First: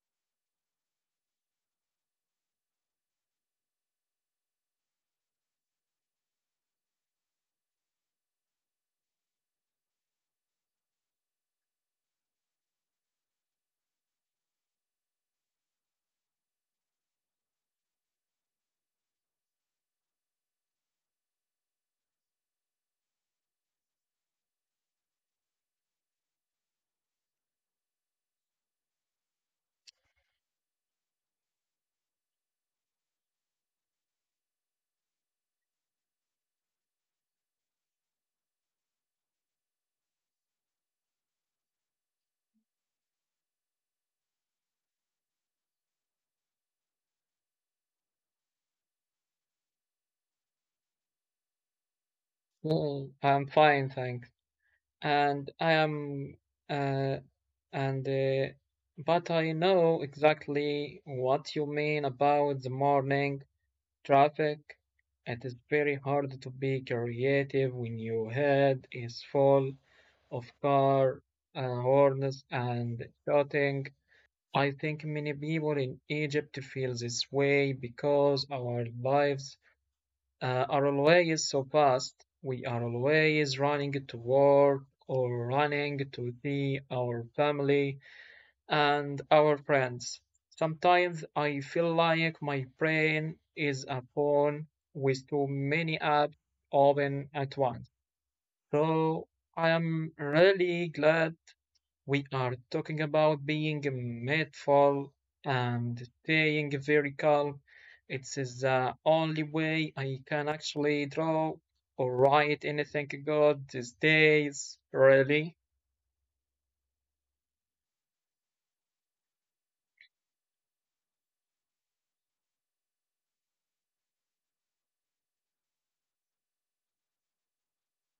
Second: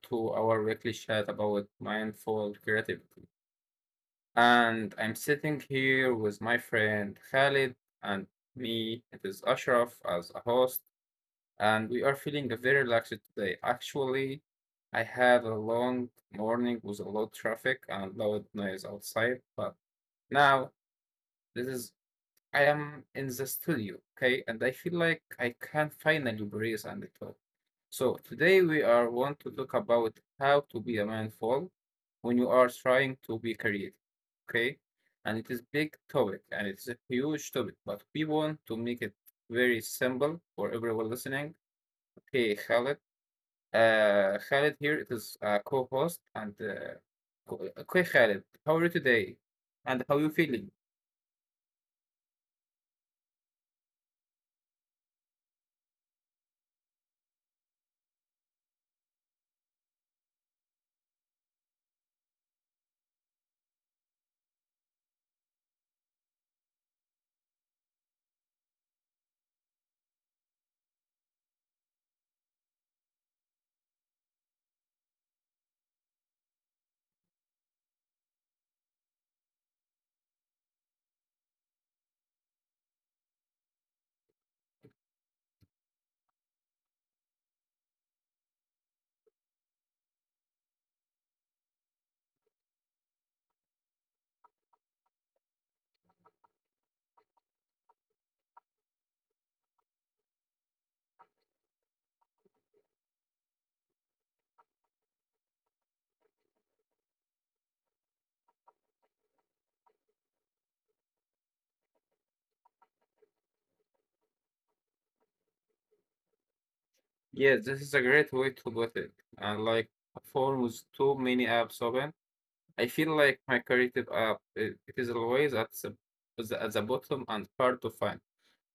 to our weekly chat about mindful creativity. And I'm sitting here with my friend Khalid and me. It is Ashraf as a host, and we are feeling very relaxed today. Actually, I had a long morning with a lot of traffic and loud noise outside, but now this is I am in the studio, okay, and I feel like I can finally breathe and talk. So today we are want to talk about how to be a mindful when you are trying to be creative. Okay? And it is big topic and it's a huge topic, but we want to make it very simple for everyone listening. Okay, Khaled. Khaled here, it is a co-host and okay, Khaled, how are you today? And how you feeling? Well, I'm fine, thanks. And I am, uh, and, but I know exactly what you mean about the morning traffic. It is very hard to be creative when your head is full of car horns and shouting. I think many people in Egypt feel this way because our way is so fast. We are always running to work or running to see our family and our friends. Sometimes I feel like my brain is a phone with too many apps open at once. So I am really glad we are talking about being mindful and staying very calm. It's the only way I can actually draw or write anything good these days, really. Yes, this is a great way to put it. And like a phone with too many apps open, I feel like my creative app it is always at the bottom and hard to find.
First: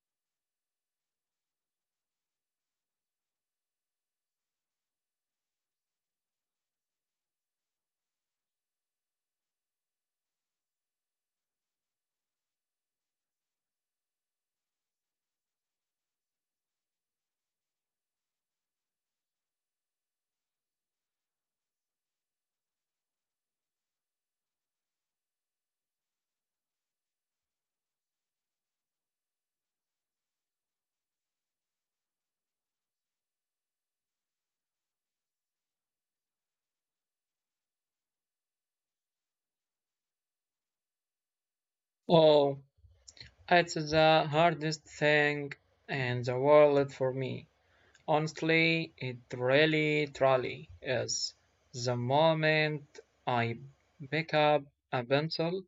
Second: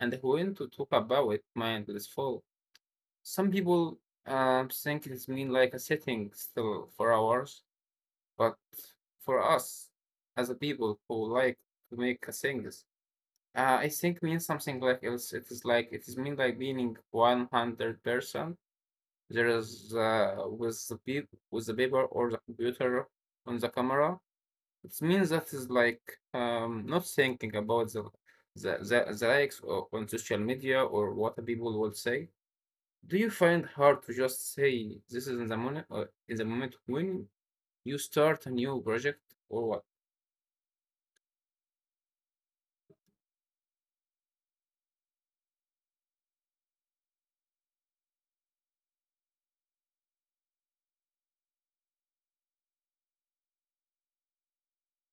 And when to talk about it, mind is full. Some people think it's mean like a setting still for hours, but for us as a people who like to make things, I think means something like else. It is like it is mean like being 100%. There is with the paper or the computer on the camera. It means that is like not thinking about the, the likes on social media or what people will say. Do you find hard to just say this is in the moment or in the moment when you start a new project or what? Oh, it's the hardest thing in the world for me. Honestly, it really, truly is. The moment I pick up a pencil,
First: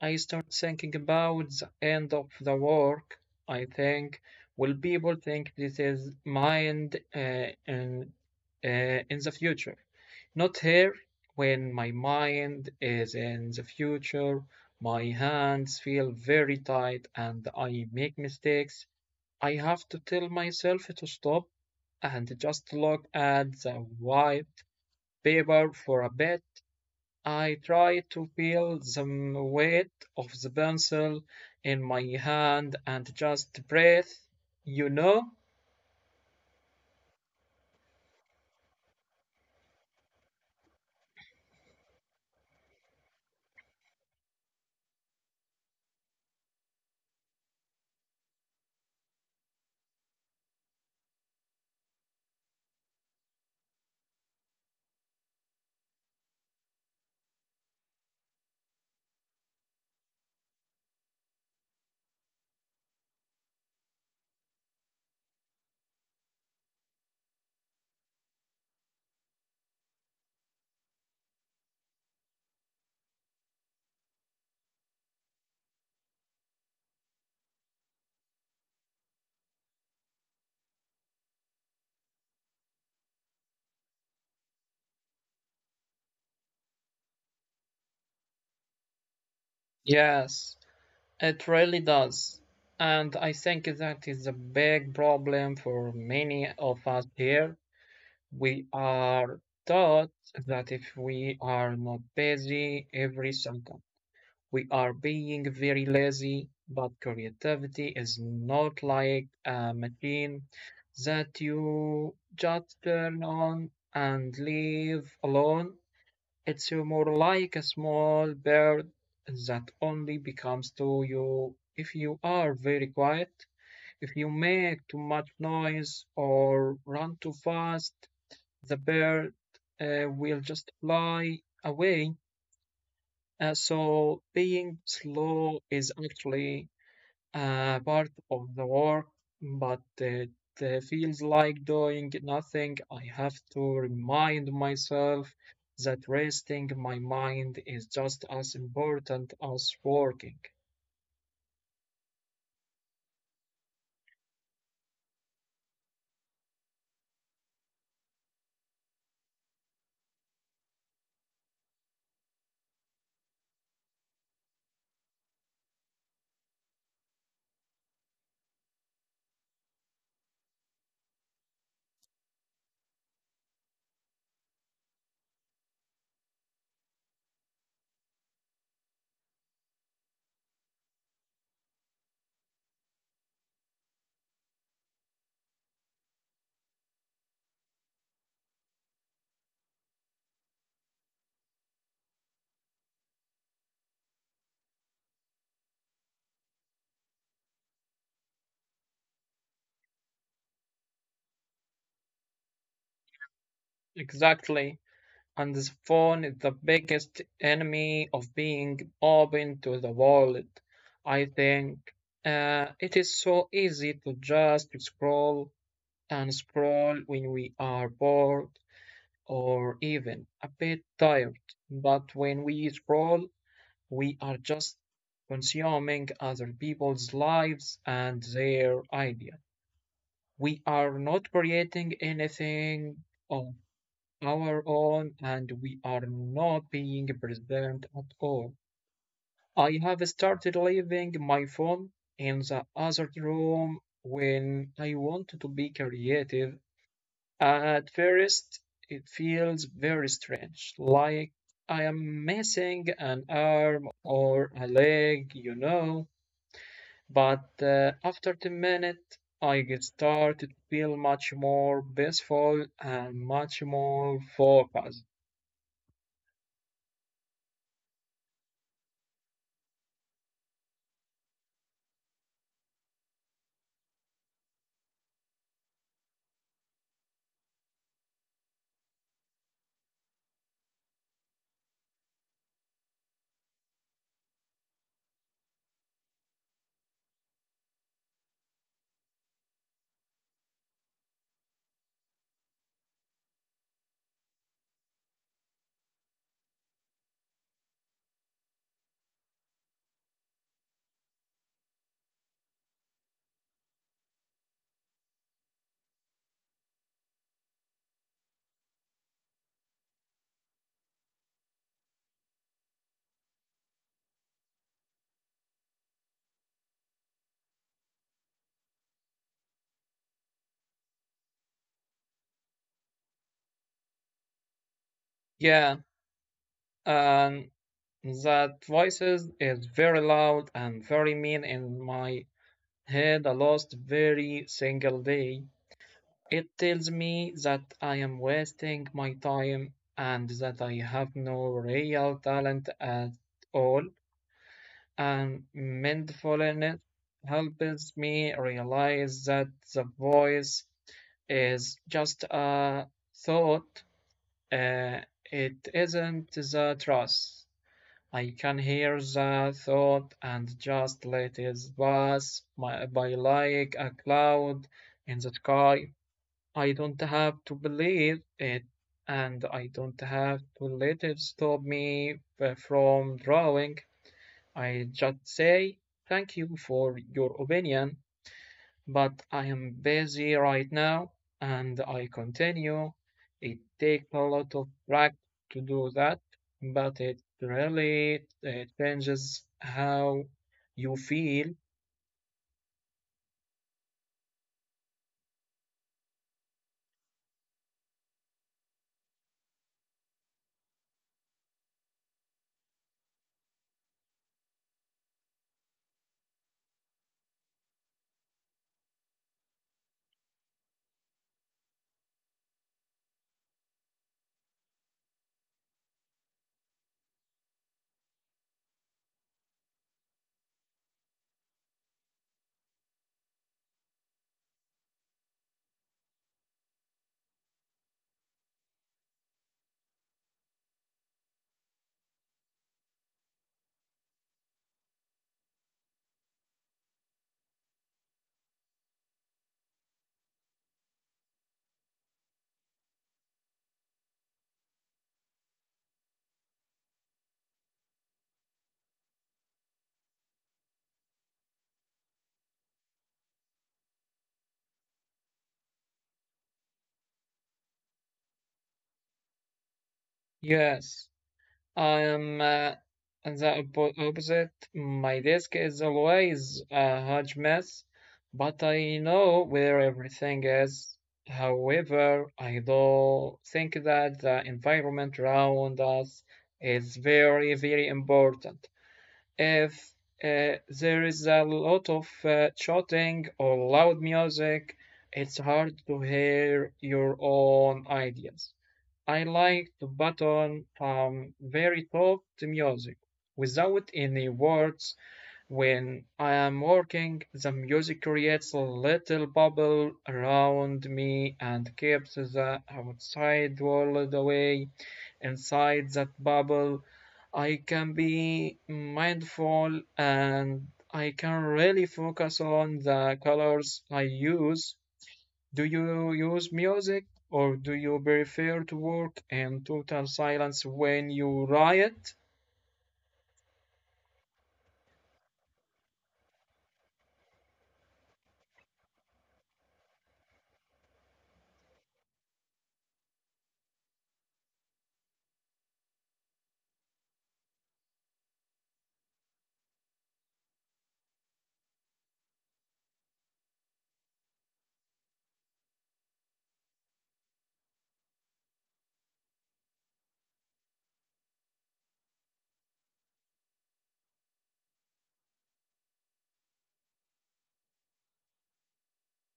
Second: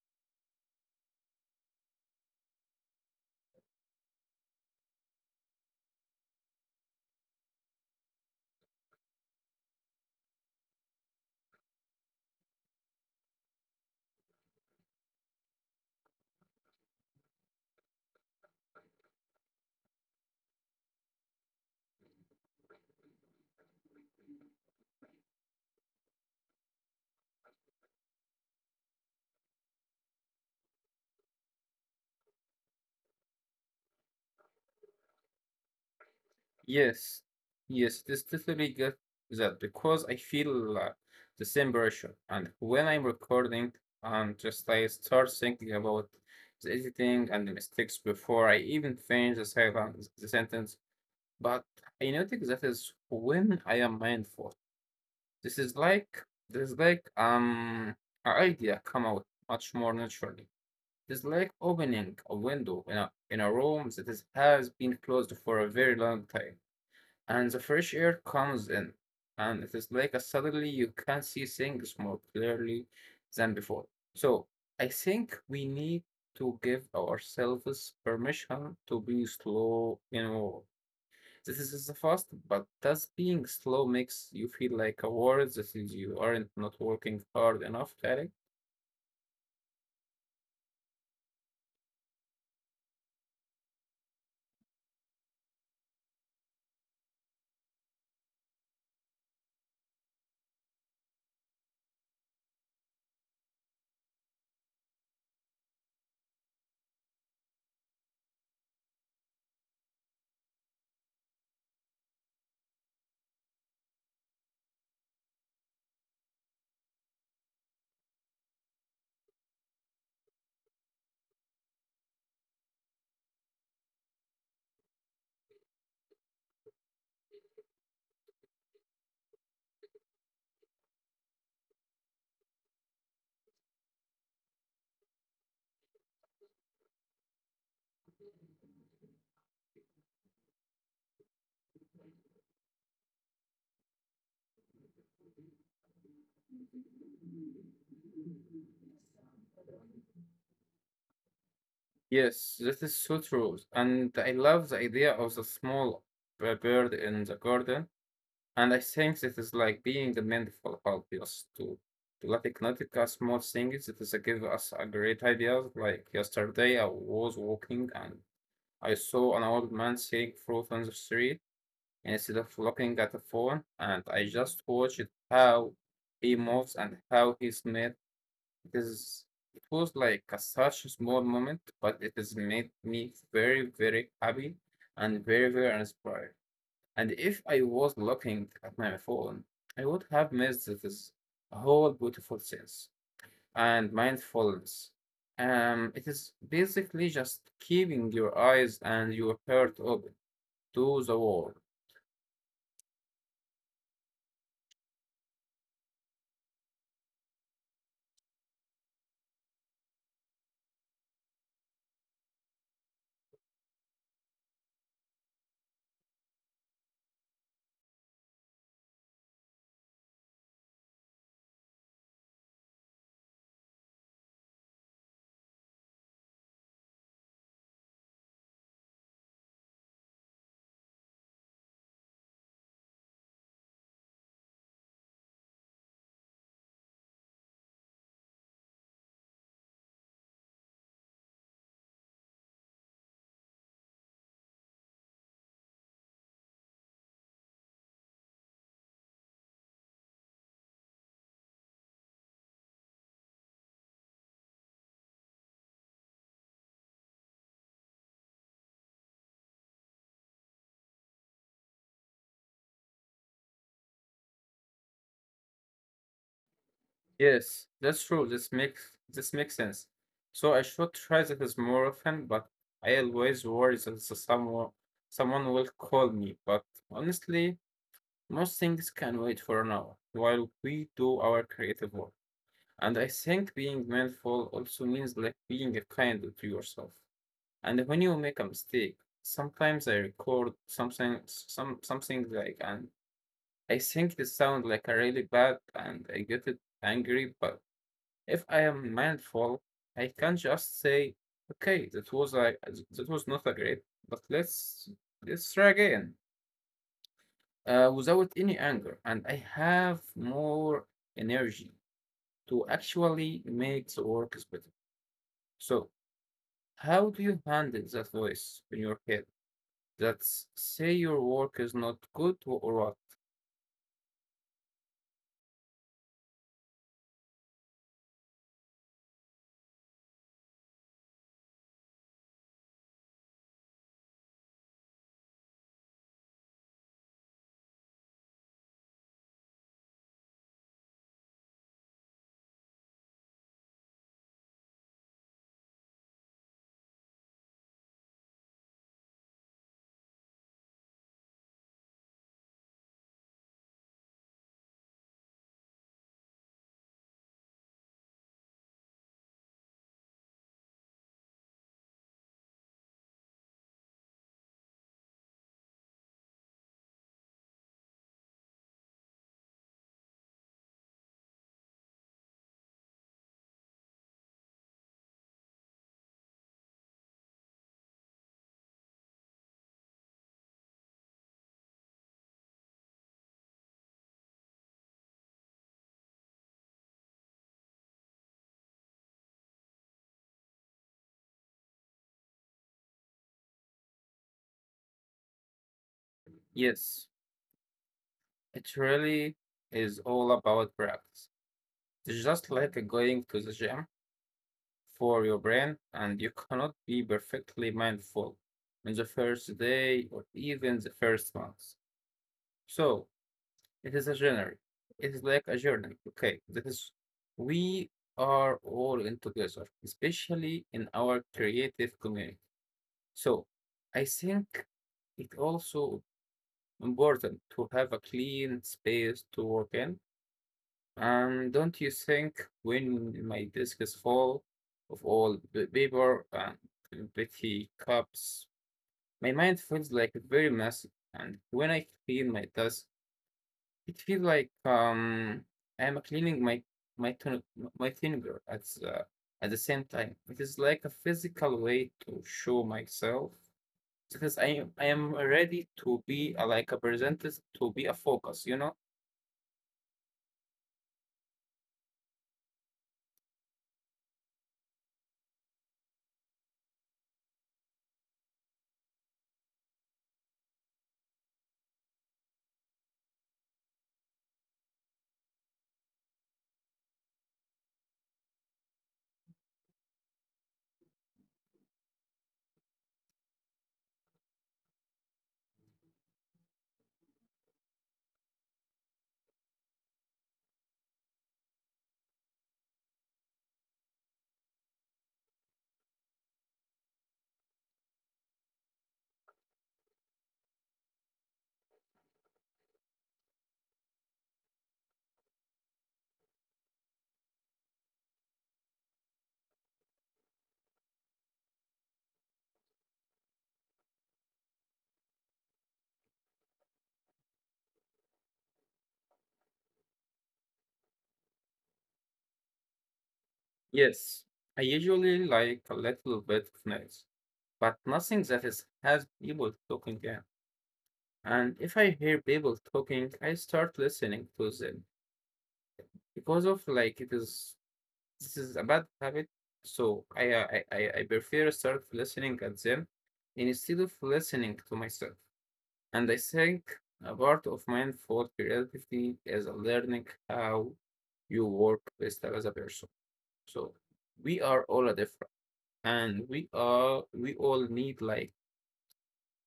I start thinking about the end of the work. I think, will people think this is in the future? Not here, when my mind is in the future, my hands feel very tight and I make mistakes. I have to tell myself to stop and just look at the white paper for a bit. I tried to feel the weight of the pencil in my hand and just breathe, you know? Yes, yes, this definitely get that because I feel the same pressure. And when I'm recording and just I start thinking about the editing and the mistakes before I even finish the sentence. But I notice that is when I am mindful. This is like an idea come out much more naturally. It's like opening a window in a room that is, has been closed for a very long time, and the fresh air comes in, and it is like a suddenly you can see things more clearly than before. So I think we need to give ourselves permission to be slow, this is the fast, but does being slow makes you feel like a world that is you aren't not working hard enough, Tarek? Yes, it really does. And I think that is a big problem for many of us here. We are taught that if we are not busy every second, we are being very lazy, but creativity is not like a machine that you just turn on and leave alone. It's more like a small bird that only becomes to you if you are very quiet. If you make too much noise or run too fast, the bird will just fly away. So being slow is actually part of the work, but it feels like doing nothing. I have to remind myself that resting my mind is just as important as working. Yes, that is so true. And I love the idea of the small bird in the garden. And I think that is like being mindful help us to like notice a small things that is give us a great ideas. Like yesterday, I was walking and I saw an old man selling fruit on the street, instead of looking at the phone, and I just watched how he moves and how he's made. It is it was like a such a small moment, but it has made me very, very happy and very, very inspired. And if I was looking at my phone, I would have missed this whole beautiful sense and mindfulness. It is basically just keeping your eyes and your heart open to the world. Exactly. And the phone is the biggest enemy of being open to the world. I think it is so easy to just scroll and scroll when we are bored or even a bit tired. But when we scroll, we are just consuming other people's lives and their ideas. We are not creating anything of our own and we are not being present at all. I have started leaving my phone in the other room when I want to be creative. At first, it feels very strange, like I am missing an arm or a leg, you know. But after the minute, I get started to feel much more peaceful and much more focused. Yes, that's true. This makes sense. So I should try this more often, but I always worry that someone will call me. But honestly, most things can wait for an hour while we do our creative work. And I think being mindful also means like being kind to yourself. And when you make a mistake, sometimes I record something like, and I think this sounds like a really bad and I get it angry, but if I am mindful, I can just say, "Okay, that was not a great, but let's try again," without any anger, and I have more energy to actually make the work is better. So, how do you handle that voice in your head that say your work is not good or what? Yeah, and that voices is very loud and very mean in my head a last very single day. It tells me that I am wasting my time and that I have no real talent at all. And mindfulness helps me realize that the voice is just a thought, uh, it isn't the truth. I can hear the thought and just let it pass my, by like a cloud in the sky. I don't have to believe it, and I don't have to let it stop me from drawing. I just say, thank you for your opinion, but I am busy right now, and I continue. It takes a lot of practice to do that, but it really changes how you feel. Yes, it really is all about practice. It's just like going to the gym for your brain, and you cannot be perfectly mindful on the first day or even the first month. So it is a journey. It is like a journey. Okay, that is we are all in together, especially in our creative community. So I think it also important to have a clean space to work in. Don't you think when my desk is full of all the paper and petty cups, my mind feels like very messy, and when I clean my desk, it feels like I'm cleaning my tongue, my finger at the same time. It is like a physical way to show myself because I am ready to be like a presented to be a focus, you know? Yes, I'm opposite. My desk is always a huge mess, but I know where everything is. However, I do think that the environment around us is very, very important. If there is a lot of shouting or loud music, it's hard to hear your own ideas. I like to button from very top the music without any words. When I am working, the music creates a little bubble around me and keeps the outside world away. Inside that bubble, I can be mindful and I can really focus on the colors I use. Do you use music or do you prefer to work in total silence when you write? Yes. I usually like a little bit of noise, but nothing that is, has people talking in. And if I hear people talking, I start listening to them because of like it is this is a bad habit. So I prefer start listening at them instead of listening to myself. And I think a part of mindful creativity is learning how you work best as a person. So we are all a different, and we all need like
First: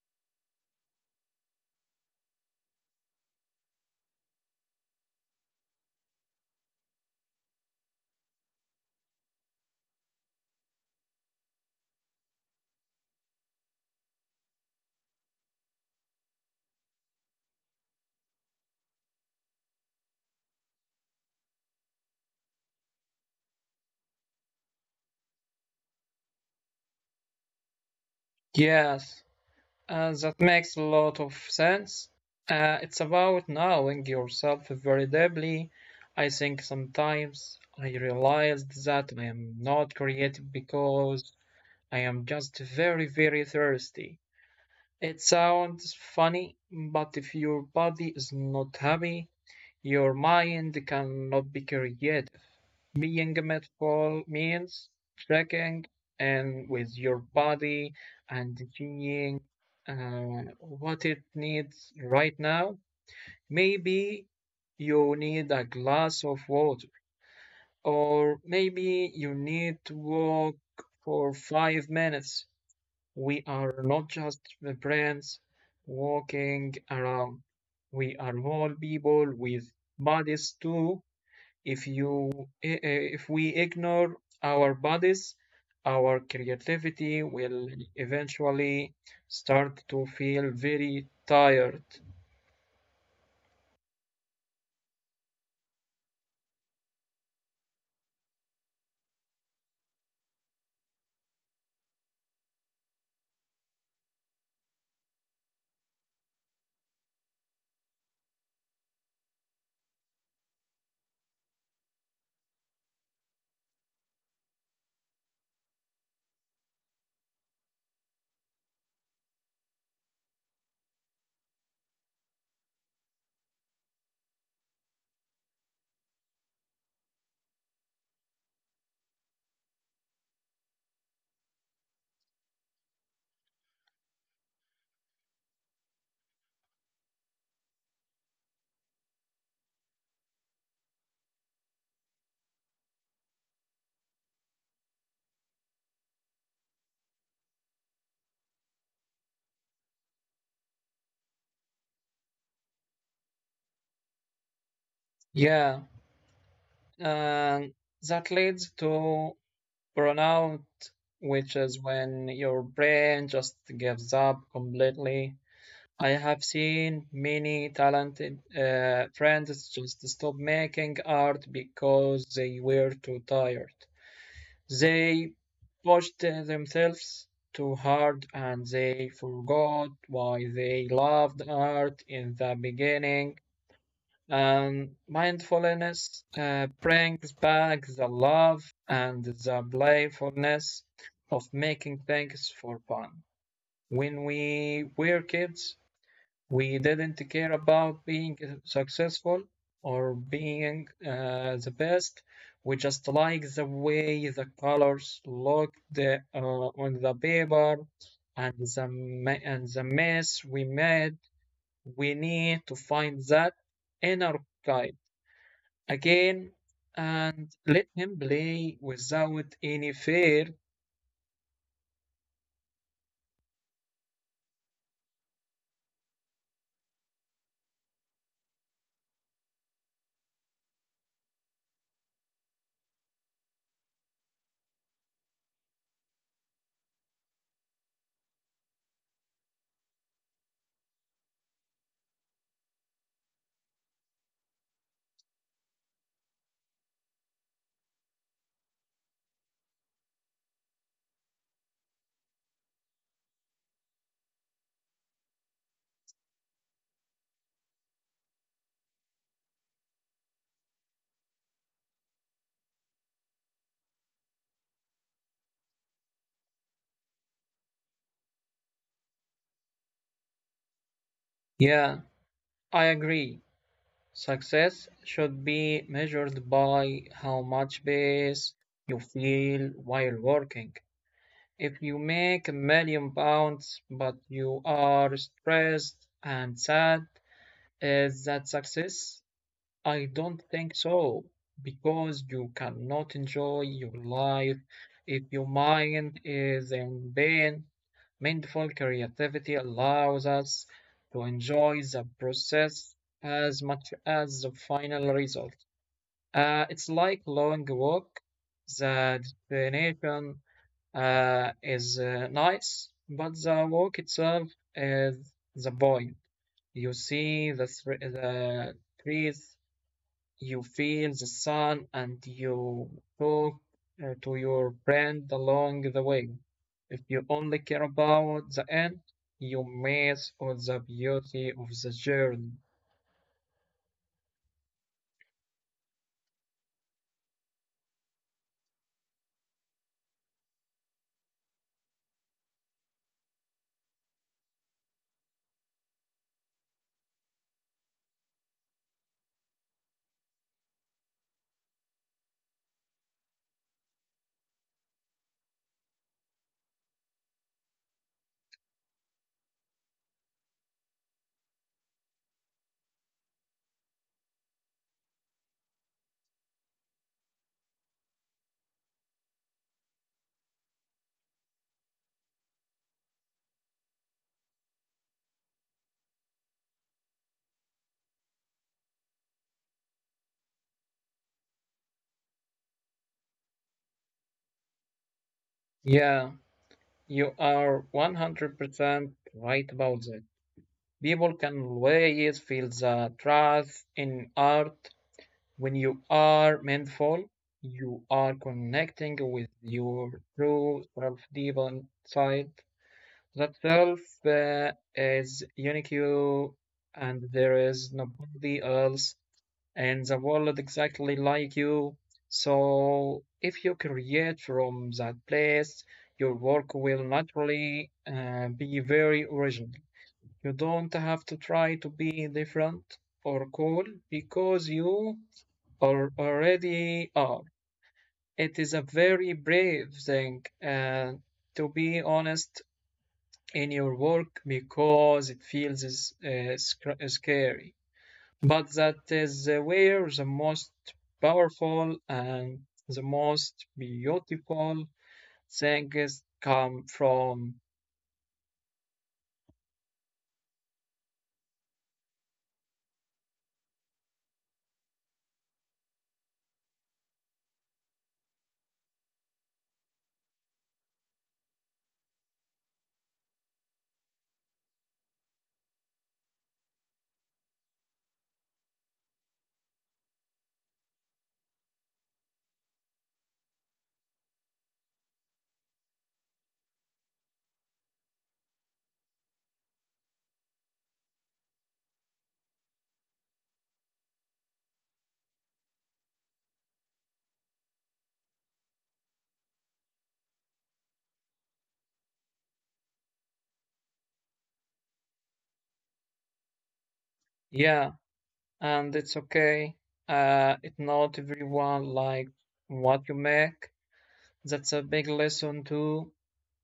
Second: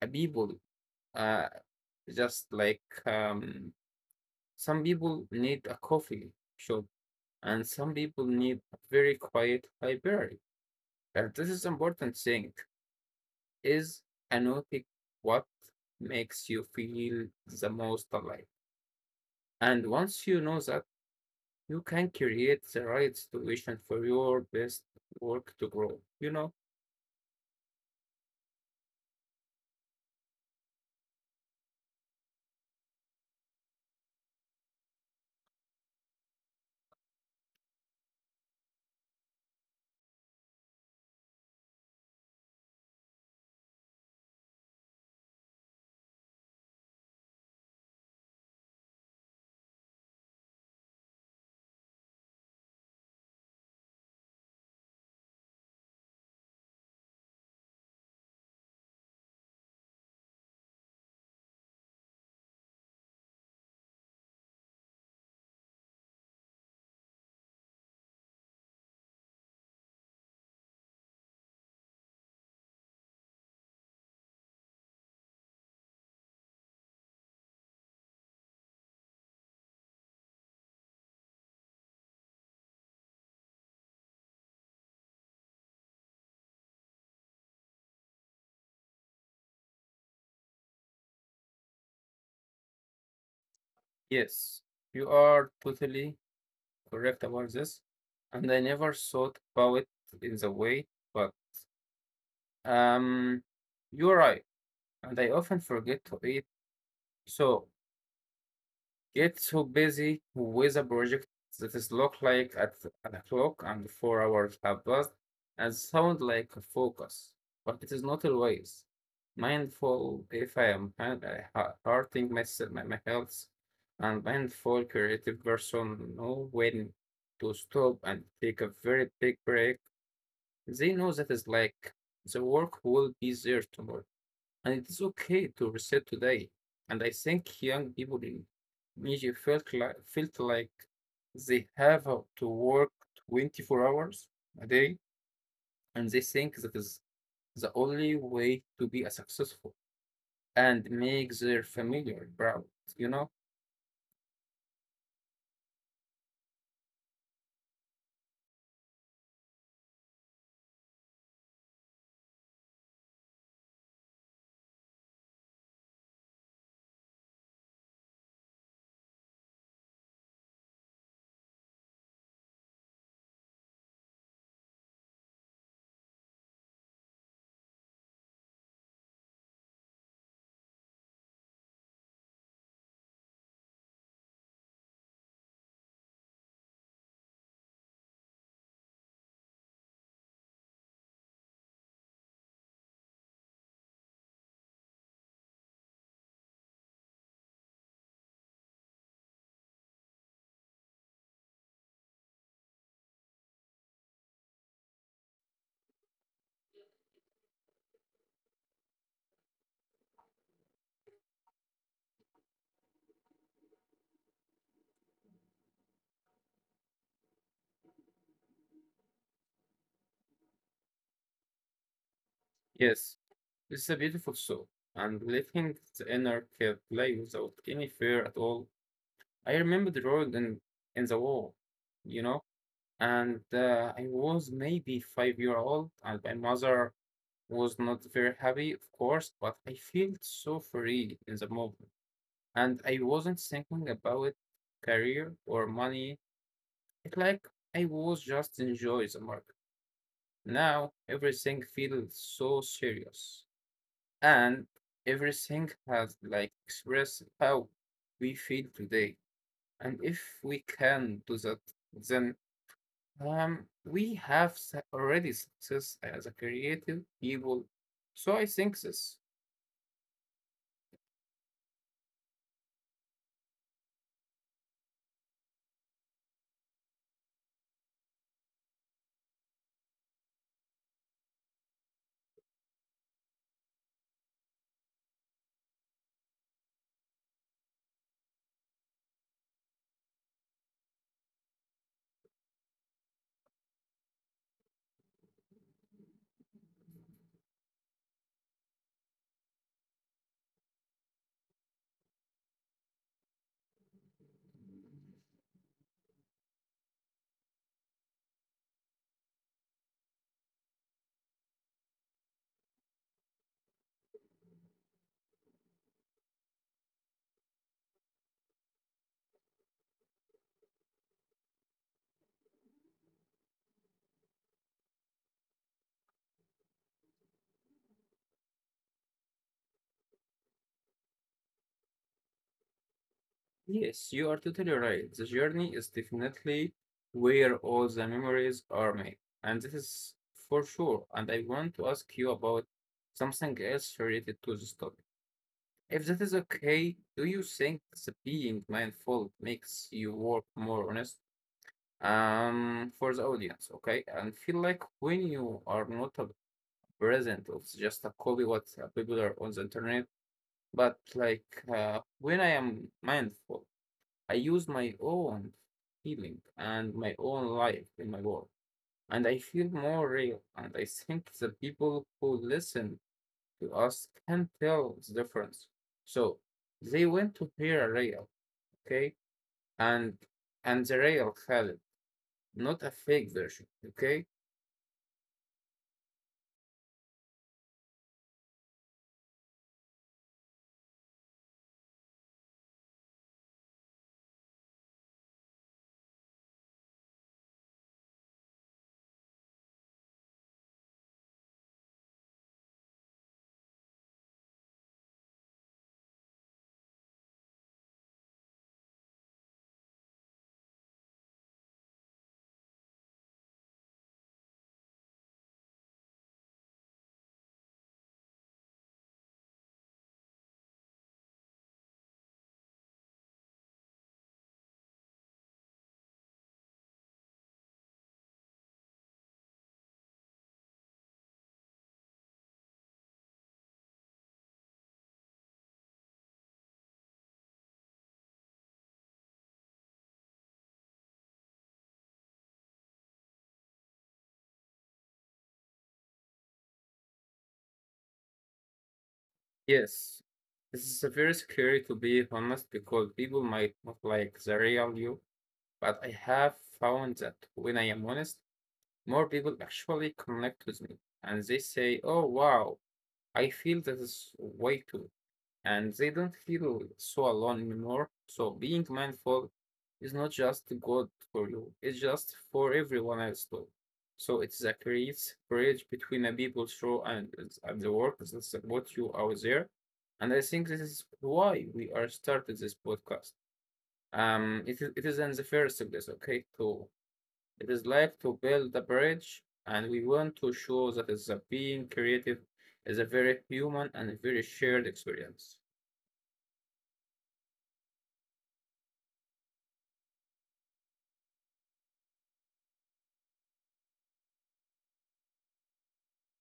a people. Uh, just like um, some people need a coffee shop and some people need a very quiet library. And this is important thing is anotic what makes you feel the most alive. And once you know that, you can create the right situation for your best work to grow. Yes, that makes a lot of sense. It's about knowing yourself very deeply. I think sometimes I realized that I am not creative because I am just very, very thirsty. It sounds funny, but if your body is not happy, your mind cannot be creative. Biometrical means tracking and with your body and seeing what it needs right now. Maybe you need a glass of water, or maybe you need to walk for 5 minutes. We are not just brands walking around, we are whole people with bodies too. If if we ignore our bodies, our creativity will eventually start to feel very tired. Yes, you are totally correct about this. And I never thought about it in the way, but Um, you're right, and I often forget to eat. So get so busy with a project that is look like at a clock and 4 hours have passed and sound like a focus, but it is not always mindful if I am hurting myself, my health, and mindful creative person know when to stop and take a very big break. They know that is like the work will be there tomorrow. And it's okay to reset today. And I think young people in Egypt felt like they have to work 24 hours a day, and they think that is the only way to be a successful and make their family proud. You know? Yeah, and that leads to burnout, which is when your brain just gives up completely. I have seen many talented friends just stop making art because they were too tired. They pushed themselves too hard and they forgot why they loved art in the beginning. And mindfulness brings back the love and the playfulness of making things for fun. When we were kids, we didn't care about being successful or being the best. We just liked the way the colors looked on the paper and the, and the mess we made. We need to find that inner guide again and let him play without any fear. Yes, it's a beautiful show. And letting the inner kid play without any fear at all. I remember the road in the wall, you know? And I was maybe 5-year old, and my mother was not very happy, of course, but I felt so free in the moment, and I wasn't thinking about career or money. It like I was just enjoy the market. Now everything feels so serious, and everything has like express how we feel today. And if we can do that, then we have already success as a creative people, so I think this. Yeah, I agree. Success should be measured by how much peace you feel while working. If you make £1 million but you are stressed and sad, is that success? I don't think so, because you cannot enjoy your life if your mind is in pain. Mindful creativity allows us to enjoy the process as much as the final result. It's like long walk. The destination is nice, but the walk itself is the point. You see the trees, you feel the sun and you talk to your friend along the way. If you only care about the end, you miss all the beauty of the journey. Yes, you are totally right. The journey is definitely where all the memories are made, and this is for sure. And I want to ask you about something else related to this topic. If that is okay, do you think the being mindful makes you work more honest? For the audience, okay, and feel like when you are not present of just a copy what people are on the internet. But like when I am mindful, I use my own feeling and my own life in my work, and I feel more real. And I think the people who listen to us can tell the difference. So they want to hear a real, okay, and and the real Khalid, not a fake version, okay. Yeah, you are 100% right about that. People can always feel the truth in art when you are mindful. You are connecting with your true self deep inside. That self is unique and there is nobody else in the world exactly like you. So, if you create from that place, your work will naturally be very original. You don't have to try to be different or cool because you are already are. It is a very brave thing, and to be honest, in your work because it feels uh, scary. But that is where the most powerful and the most beautiful things come from. Yes, this is very scary to be honest because people might not like the real you, but I have found that when I am honest, more people actually connect with me and they say, "Oh wow, I feel that is way too," and they don't feel so alone anymore. So being mindful is not just good for you, it's just for everyone else too. So it creates bridge between a people show and the work that support you out there. And I think this is why we are started this podcast. It is in the first place, okay? To It is like to build a bridge, and we want to show that is a being creative is a very human and a very shared experience. Yeah, and it's okay. It not everyone like what you make. That's a big lesson too.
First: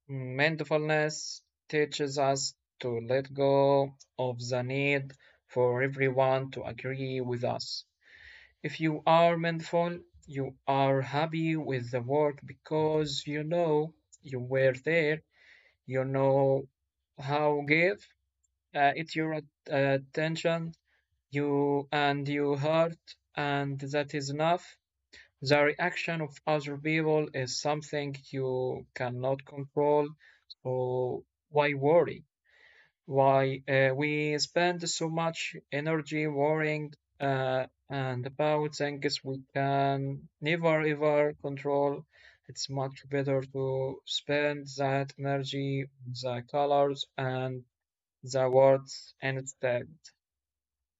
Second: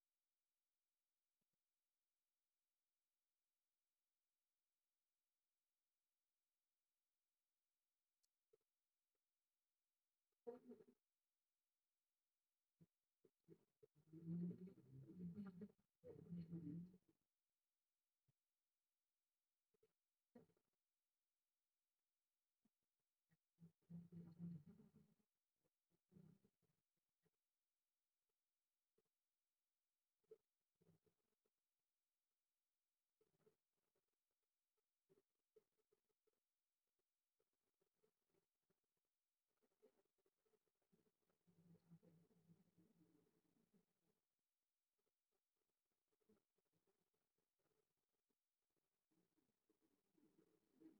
Mindfulness teaches us to let go of the need for everyone to agree with us. If you are mindful, you are happy with the work because you know you were there, you know how give it your attention, you and your heart, and that is enough. The reaction of other people is something you cannot control, so why worry? Why we spend so much energy worrying and about things we can never ever control. It's much better to spend that energy, the colors, and the words instead.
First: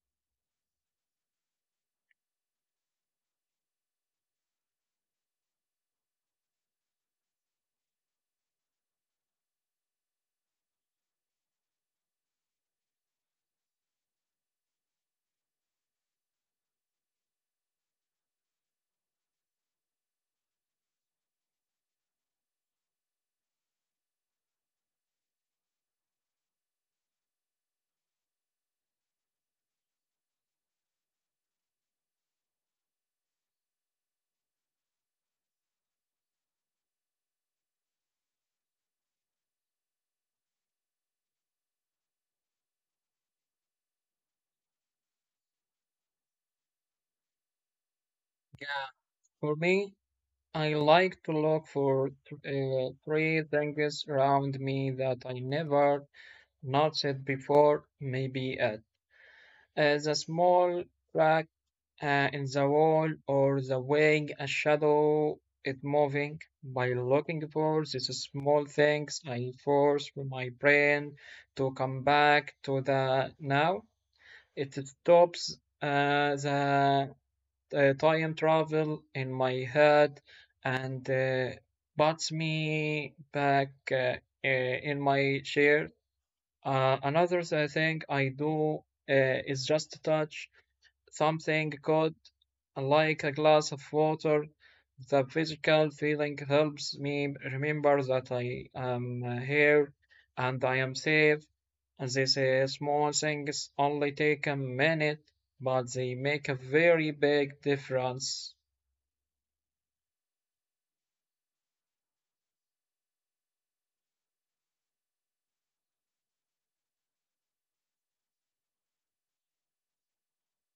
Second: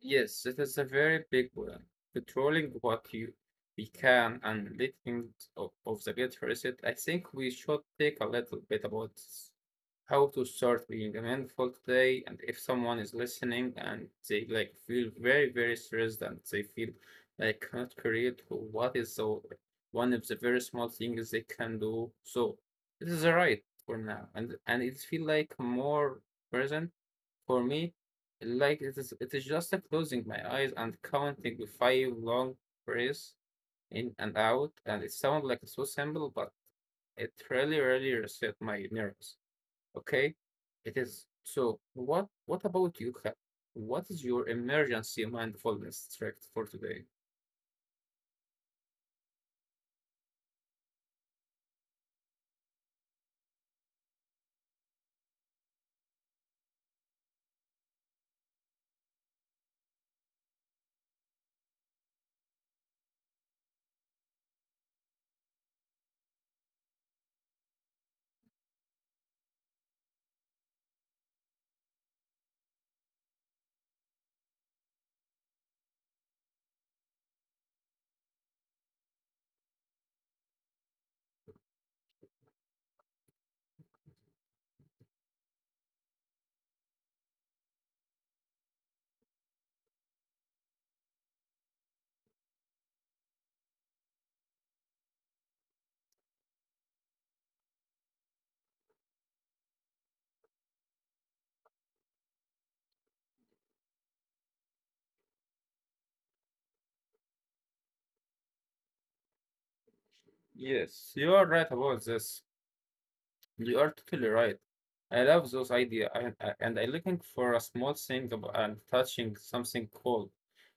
Yes, it is a very big one. Controlling what you we can, and letting of the get reset. I think we should take a little bit about how to start being mindful today. And if someone is listening and they like feel very, very stressed and they feel like not create what is so one of the very small things they can do. So this is right for now. And it feel like more present for me, like it is just closing my eyes and counting with five long breaths in and out, and it sounds like so simple, but it really, really reset my nerves. Okay, it is. So what? What about you, Kat? What is your emergency mindfulness trick for today? Yeah, for me, I like to look for three things around me that I never noticed before. Maybe at a small crack in the wall or the wing, a shadow, it moving. By looking for these small things, I force my brain to come back to the now. It stops the time travel in my head and puts me back in my chair. Another thing I do is just touch something good, like a glass of water. The physical feeling helps me remember that I am here and I am safe. These small things only take a minute, but they make a very big difference. Yes, you are right about this. You are totally right. I love those ideas, and I'm looking for a small thing and touching something cool.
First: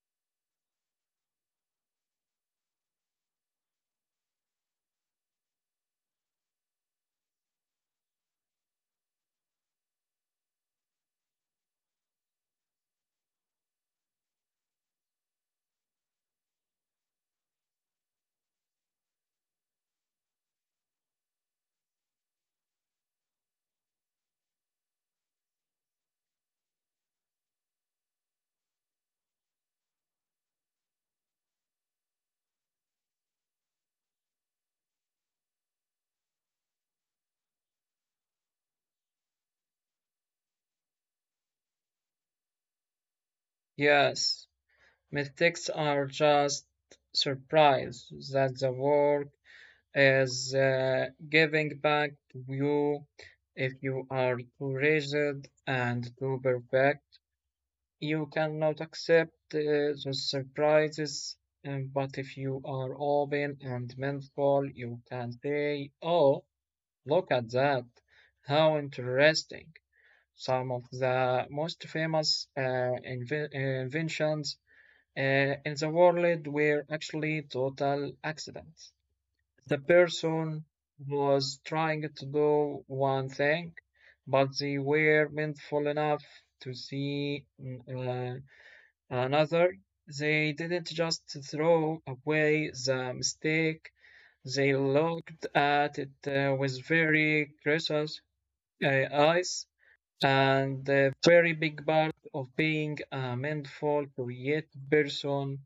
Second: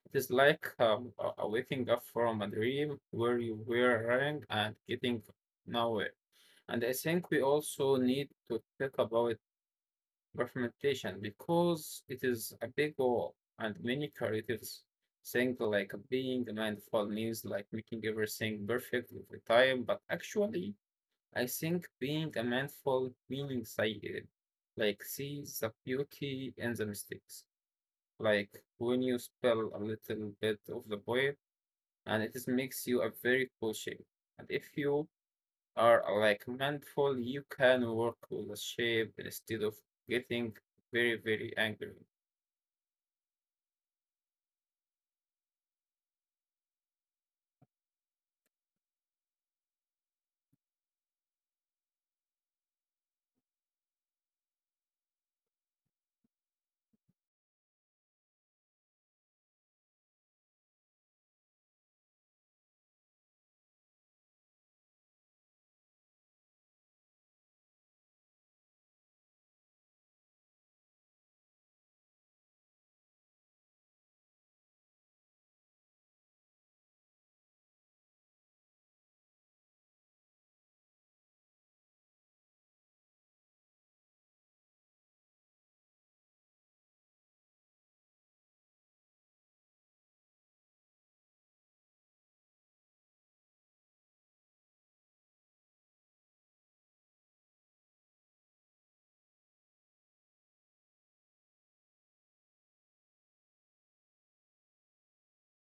It is like a waking up from a dream where you were running and getting nowhere. And I think we also need to talk about perfectionism because it is a big goal, and many creatives think like being mindful means like making everything perfect every time, but actually I think being a mindful means I like see the beauty and the mistakes. Like when you spell a little bit of the poem and it is makes you a very cool shape. And if you are like mindful, you can work with the shape instead of getting very, very angry. Yes, mistakes are just surprise that the work is giving back to you. If you are too rigid and too perfect, you cannot accept the surprises. But if you are open and mindful, you can say, oh, look at that! How interesting! Some of the most famous inventions uh, in the world were actually total accidents. The person was trying to do one thing, but they were mindful enough to see another. They didn't just throw away the mistake, they looked at it with very curious eyes. And a very big part of being a mindful, creative person,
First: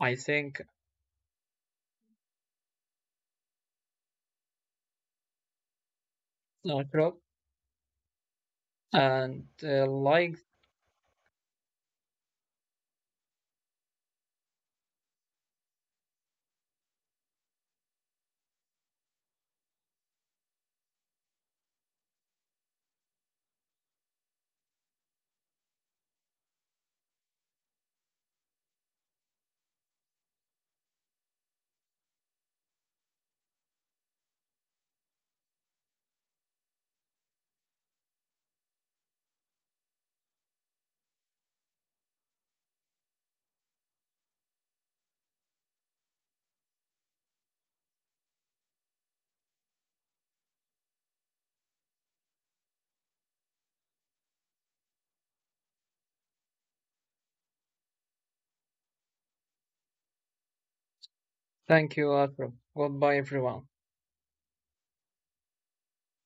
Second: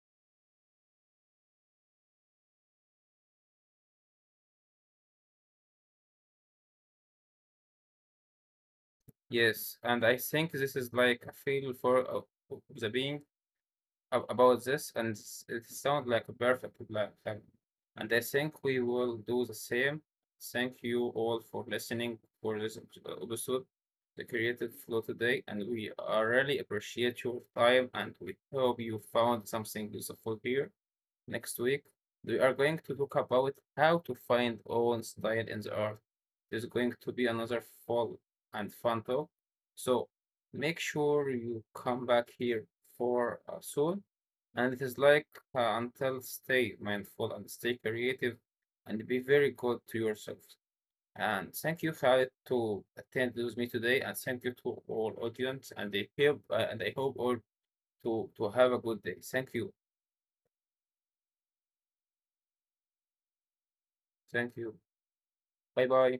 I think, Rob, and Yes, uh, and I like think this is like a feel for of the being about this, and it sounds like a perfect plan. And I think we will do the same. Thank you all for listening for this episode, the Creative Flow today, and we really appreciate your time. And we hope you found something useful here. Next week, we are going to talk about how to find own style in the art. There's going to be another full and fun talk, so make sure you come back here for soon. And it is like until stay mindful and stay creative and be very good to yourself. And thank you, Khaled, to attend with me today, and thank you to all audience. And I hope all to have a good day. Thank you, thank you, Ashraf. Goodbye, everyone. thank you. Bye bye.